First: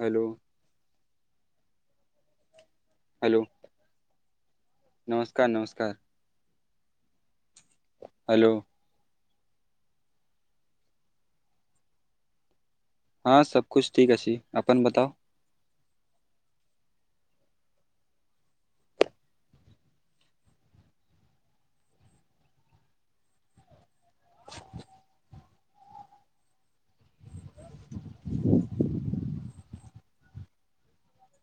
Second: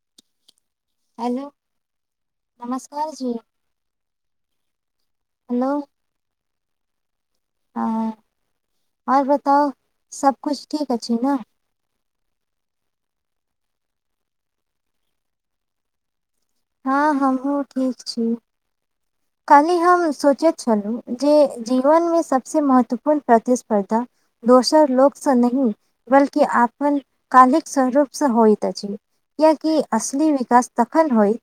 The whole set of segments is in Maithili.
हेलो। हेलो नमस्कार जी हेलो नमस्कार हेलो। नमस्कार ह हेलो। आओर बताउ सभ कुछ ठीक अछि ने? हँ सभ कुछु ठीक अछि अपन बताउ? ह हमहु ठीक छी। काल्हि हम सोचैत छलहुँ। जे जीवनमे सभसँ महत्वपूर्ण प्रतिस्पर्धा। दोसर लोकसँ नहि, बल्कि आ। कलिक संजोग से होइत अछि क्यकि। असली विकास तखन होई।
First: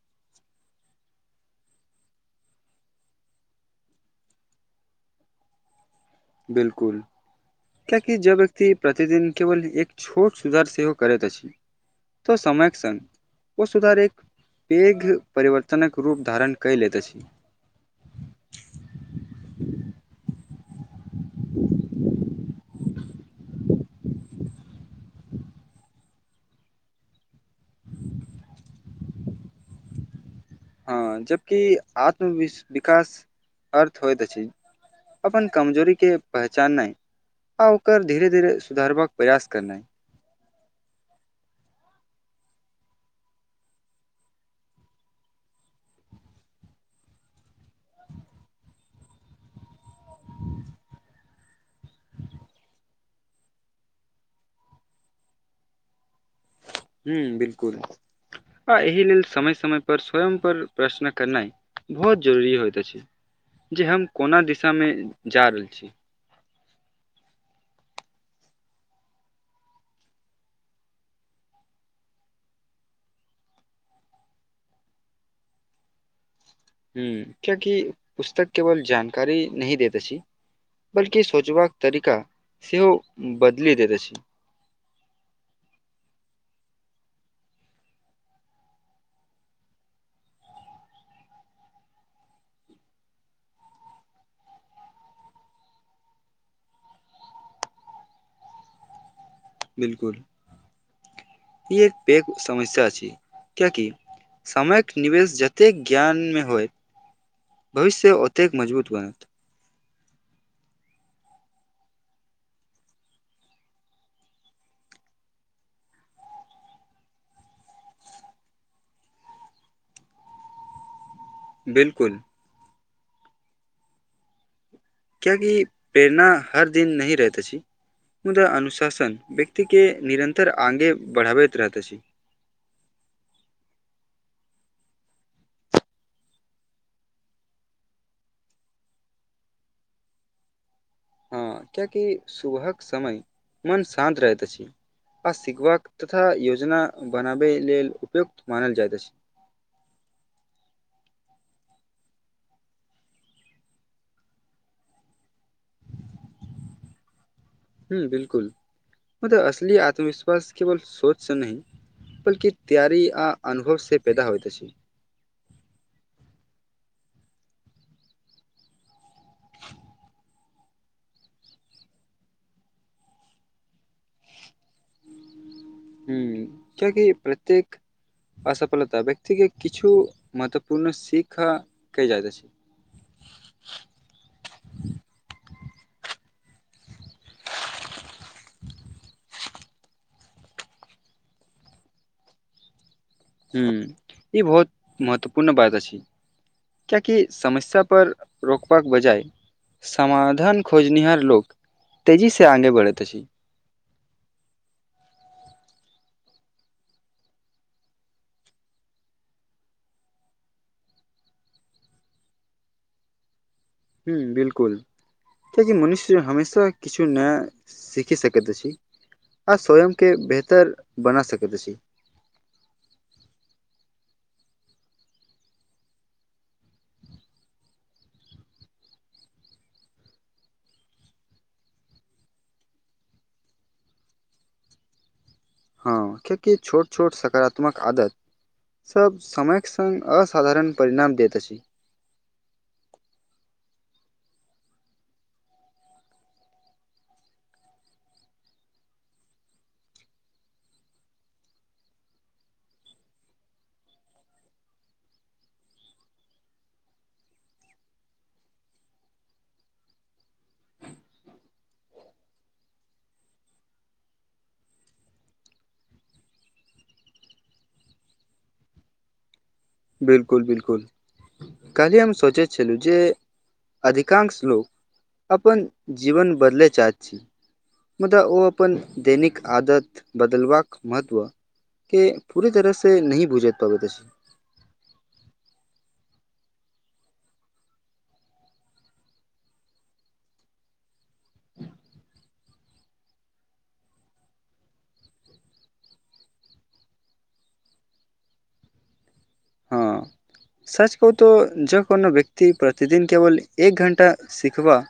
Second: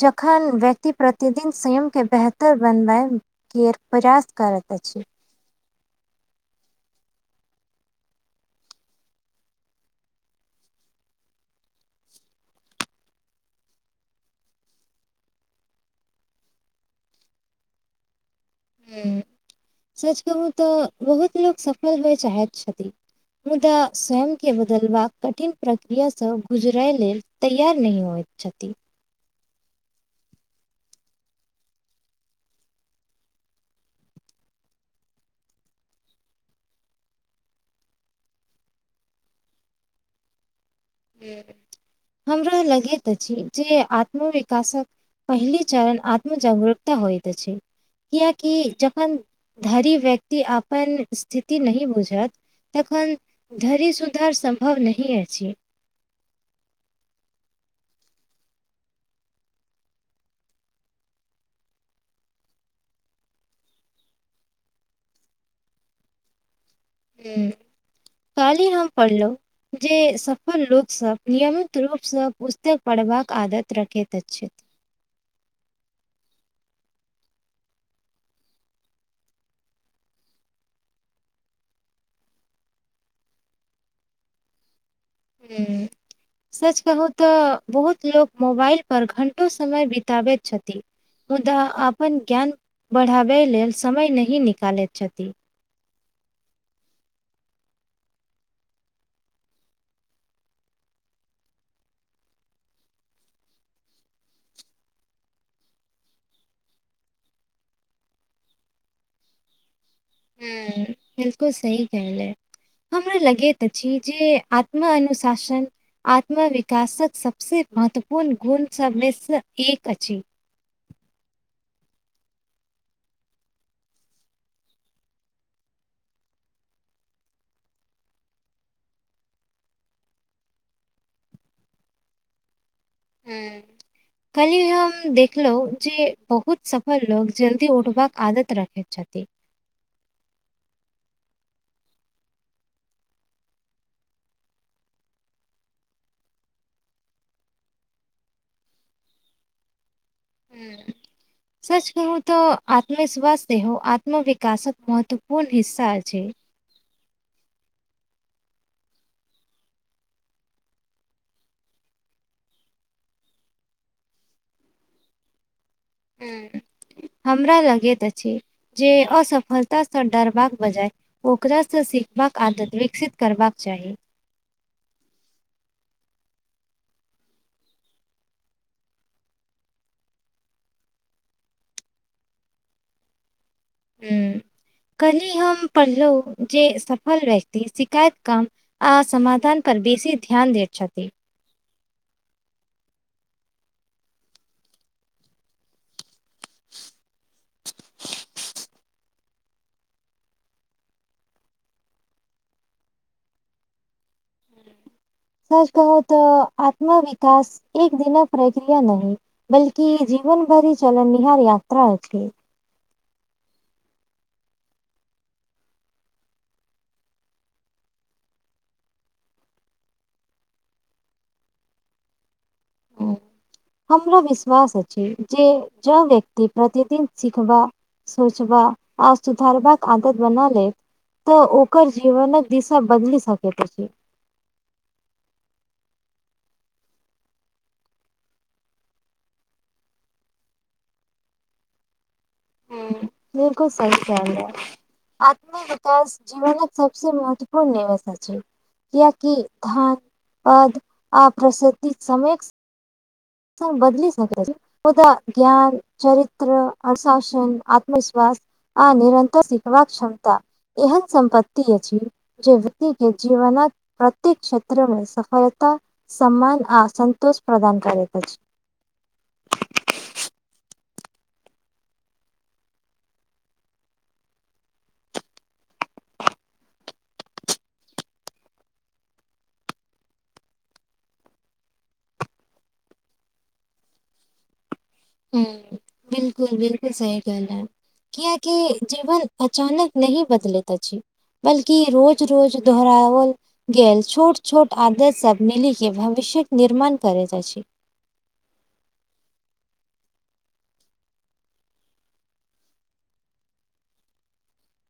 जखन व्यक्त प्रतिदिन। स्वयमके बेहतर बनबैके प्रयास करैत अछि। बिल्कूल। कियाकि जब व्यक्ति प्रतिदिन केवल एक छोट सुधार सेहो करैत अछि। तऽ समय कऽ संग ओ सुधार एक पैघ परिवर्तनक रूप धारण किया लैत अछि। सच कहूँ तऽ बहुत लोको सफल होए चाहैत छथिन। मुदा स्वयं के बदलबाक कठिन प्रक्रियासँ गुजरय लेल तैयार नहि होइ छथिन हँ जबकि आत्म विकास आर्थ होयइत छै अपन कमजोरी के पहचानाइ। आ ओकर धीरे धीरे सुधारबा कऽ प्रयास करनाइ। हमरा लगैत अछि जे आत्मविकास कऽ पहिल चरण आत्म जागृकता होइत अछि। कियाकि जखन धरी व्यक्ति अपन स्थिति नहिह बुझत तखन धरि सुधार सम्भव नहि अछि ह बिल्कूल आ एहि लेल समय समय पर स्वयं पर प्रश्न करनाय बहुत जरुरी होइत छै जे हम कोना दिशा मे जा रहल छी। ह काल्हि हम पढ़लौ जे सफल लोक सभ नियमित रूपसँ पुस्तक पढ़बाक आदत रखैत अछि। कियाकि पुस्तक केवल जानकारी नही देत अछि बल्कि सोचबा कऽ तरीका सेहो बदलि दैत अछि। हू। सच कहू तऽ बहुत लोक मोबाइल पर घण्टो समय बितबैत छथिन। मुदा अपन ज्ञान बढ़ाबै लेलऽ समय नहि निकालैत छथि। बिल्कूल ई एक पैघ समस्या अछि कएकि समयके निवेश जतेक ज्ञान मे होइ भविष्य ओते कऽ मजबूत बनत। हू बिल्कुल सही कहलिए। हमरा लगैत अछि जे आत्म अनुशासन। आत्मविकासक सभसे महत्वपूर्ण गुण सबमेसँ एक अछि। बिल्कूल कियाकि प्रेरणा हर दिन नही रहत अछि। मुदा अनुशासन व्यक्तिके निरन्तर आगे बढ़ाबैत रहैत अछि। हू काल्हि हम देखलहूँ जे बहुत सफल लोग जल्दी उठबाका आदत रखे छथि। हँ कियाकि सुबह कऽ समय मन शान्त रहैत अछि। आ सिखबाक तथा योजना बनाबे लेलऽ उपयुक्त मानल जाइत अछि। हू। सच कहू तऽ आत्मविश्वास सेहो आत्म विकासक महत्वपूर्ण हिस्सा अछि। ह बिल्कूल मतलब असली आत्मविश्वास केवल सोच से नहि बल्कि तैयारी आ अनुभव से पैदा होइत अछि हू हमरा लगैत अछि जे असफलतासँ डरबाक बजाय ओकरासँ सीखबा कऽ आदत विकसित करबाक चाही। हू ककि प्रत्येक असफलता व्यक्ति के किछु महत्वपूर्ण सीख के जाइत अछि। हू कली हम पढ़लहुँ जे सफल व्यक्ति शिकायत काम आ समाधान पर बेसी ध्यान देत छथि। हू ई बहुत महत्वपूर्ण बात अछि। कियाकि समस्या पर रो क बजाय समाधान खोजनिहार लोक तेजी से आगे बढ़ैत अछि। सच कहूँ तऽ आत्म विकास एक दिना के प्रक्रिया नहि। बल्कि जीवन भरि चलननिहार यात्रा अछि। हू बिल्कुल कियाकि मनुष्य हमेशा किछु नया सीखि सकैत अछि। आ स्वयं केँ बेहतर बना सकैत अछी [unintelligible] हमरा विश्वास अछि जे ज व्यक्ति प्रतिदिन सिखबा सोचबा आ सुधारबा कऽ आदत बना लेत तो ओकर जीवनक दिशा बदलि सकैत छै। हँ कियाकी छोट छोट सकारात्मक आदत सब समय कऽ संग असाधारण परिणाम दैत अछि। हु बिल्कुल सही कहलिय आत्मी विकास जीवन कऽ सबस महत्वपूर्ण निवेशा अछी कियाकी धान पद [unintelligible] [unintelligible] मुदा ज्ञान चरित्र अनुशासन आत्मविश्वास आ निरन्तर सिखबाक क्षमता एहन सम्पत्तति अछि। जे व्यक्ति केँ जीवन प्रत्येक क्षेत्रमे सफलता सम्मान आ सन्तोष प्रदान करैत अछी बिल्कुल बिल्कुल काल्हि हम सोचे छलू जे अधिकांश लोग [inaudible] अपन जीवन बदलै चाहै छी। मुदा ओ अपन दैनिक आदत बदलबाक महत्व केँ पूरी तरह से नही भुजैत पाबैत अछी हू बिल्कुल बिल्कुल सही कहले किया की जीवन अचानक नहि बदलैत अछि। बल्कि रोज रोज दोहराओल गेल छोट छोट आदत सब मिली केँ भविष्य केँ निर्माण करैत अछि हँ [inaudible] सच कहुँ तो जो कोनो व्यक्ति प्रतिदिन केवल एक घण्टा सिखबा-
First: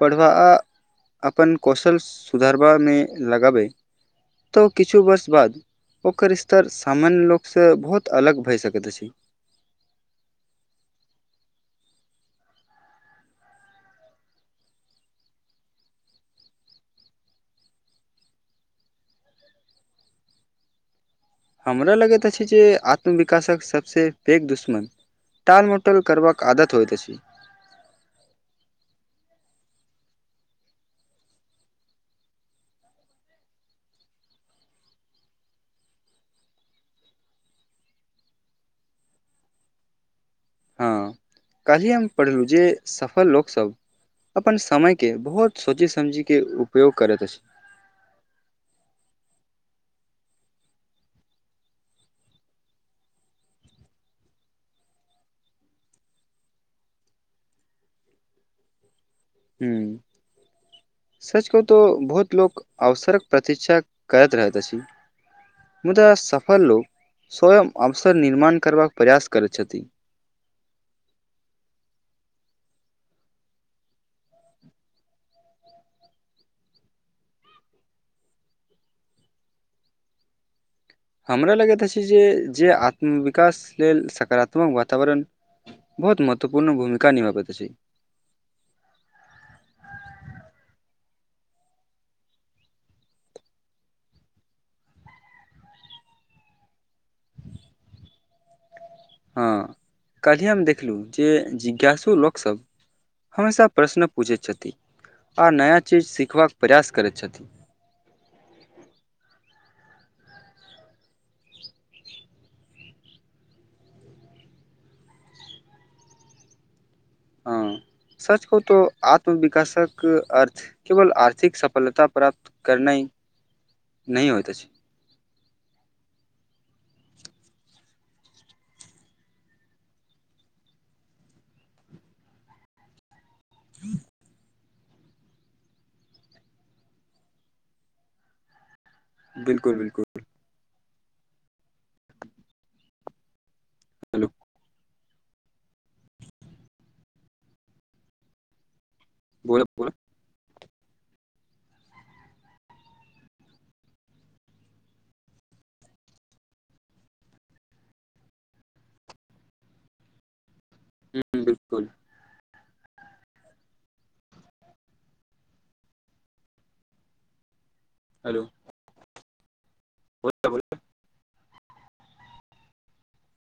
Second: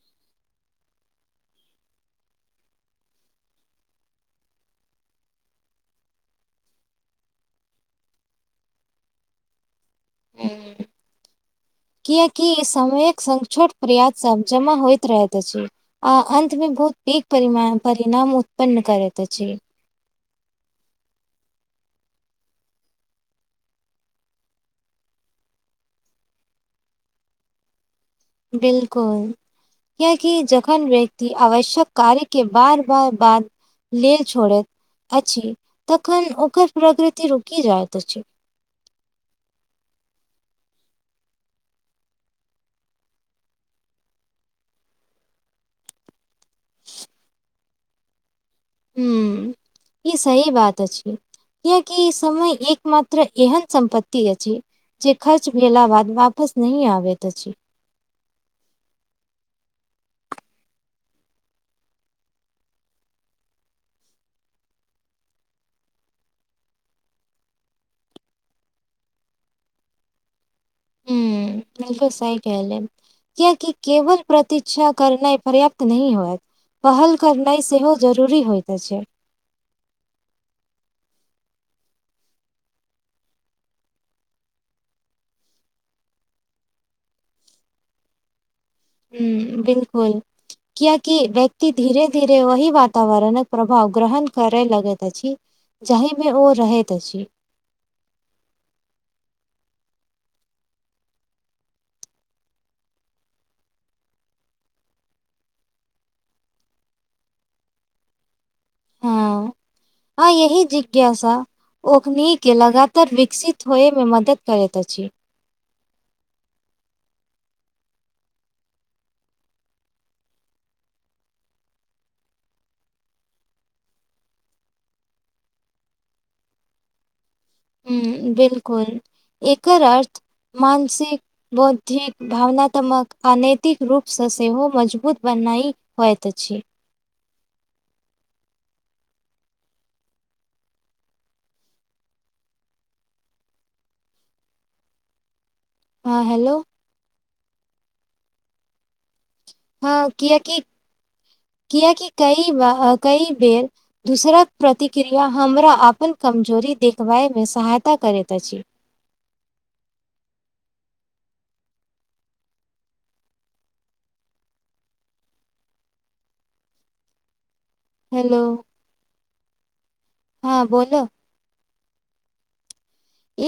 पढ़बा [inaudible] अपन कौशल सुधारबामे लगाबै तऽ किछु वर्ष बाद ओकर स्तर सामान्य लोकसँ बहुत अलग भए सकैत अछि [unintelligible] कियकि समय कऽ संग छोट प्रयास सब जमा होइत रहैत अछि। अ अन्त मे बहुत पैघ परिमाण परिणाम उत्पन्न करैत अछि हमरा लगैत अछि जे आत्मविकाासक सभ से पैघ दुश्मन टालमटोल करबाक आदत होइत अछि बिल्कुल कियाकी जखन व्यक्ति आवश्यक कार्य केँ बार बार बाद लेल छोड़ैत अछि तखन ओकर प्रकृति रुकि जाइत अछि। हँ काल्हि हम पढ़लौं जे सफल लोकसभ अपन समय केँ बहुत सोचे समझे के उपयोग करैत अछि। हु [inaudible] ई सही बात अछि। कियकि समय एक मात्र एहन सम्पत्ति अछि। जे खर्च भेला बाद वापस नहीं आबैत अछि हूँ सच कहूँ तो बहुत लोको अवसरक प्रतीक्षा करैत रहैत अछि। मुदा सफल लोक स्वयं अवसर निर्माण करबा कऽ प्रयास करै छथिन। हू बिल्कुल सही कहल कियाकि केवल प्रत्षा करनाइ पर्याप्त नह होयत। पहल करनाइ सेहो जरूरी होइत छै। हमरा लगैत अछि जे जे आत्म विकास लेलऽ सकारात्मक वातावरण बहुत महत्वपूर्ण भूमिका निभ पेत छै। ह बिल्कूल कियाकि व्यक्ति धीरे धीरे वहि वातावरणक प्रभाव ग्रहण करै लगैत अछि। जाहिमे ओ रहैत अछि। हँ कल्हि हम देखलहु जे जिज्ञासु लोक सभ हमेशा प्रश्न पूछैत छथि। आ नया चीज सिखबा कऽ प्रयास करैत छथि। ह आ यही जिज्ञासा ओकने लगातार विकसित होइमे मदद करैत अछि। ह सच कहू तऽ आत्मविकासक अर्थ केवल आर्थि कऽ सफलता प्राप्त करना नहि होइत छै। ह बिल्कूल एकर अर्थ मानसिक बौद्धिक भावनात्मकऽ अनैतिकऽ रूपसँ सेहो मजबूत बनाई होइत अछि। बिल्कूल बिल्कूल हेलो। ह हेलो। बोल बोल हँ कियाकि कएकि कई ब कई बेर दोसराक प्रतिक्रिया हमरा अपन कमजोरी देखबय मे सहायता करैत अछि। ह बिल्कूल हेलो बोल बोल। ह बोलऽ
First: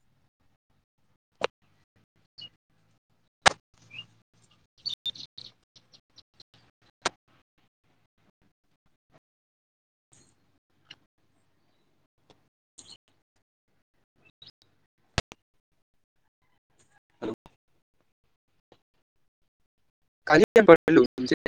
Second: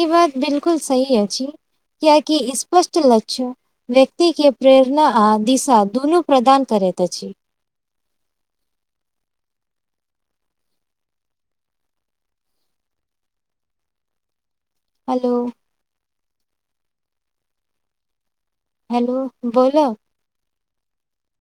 ई बात बिल्कूल सही अछि। कियाकि स्पष्ट ल्ष्य व्यक्ति प्रेरणा आ दिशा दुनू प्रदान करैत अछि। हेलो। हेलो। हेलो बोला कल पड़ू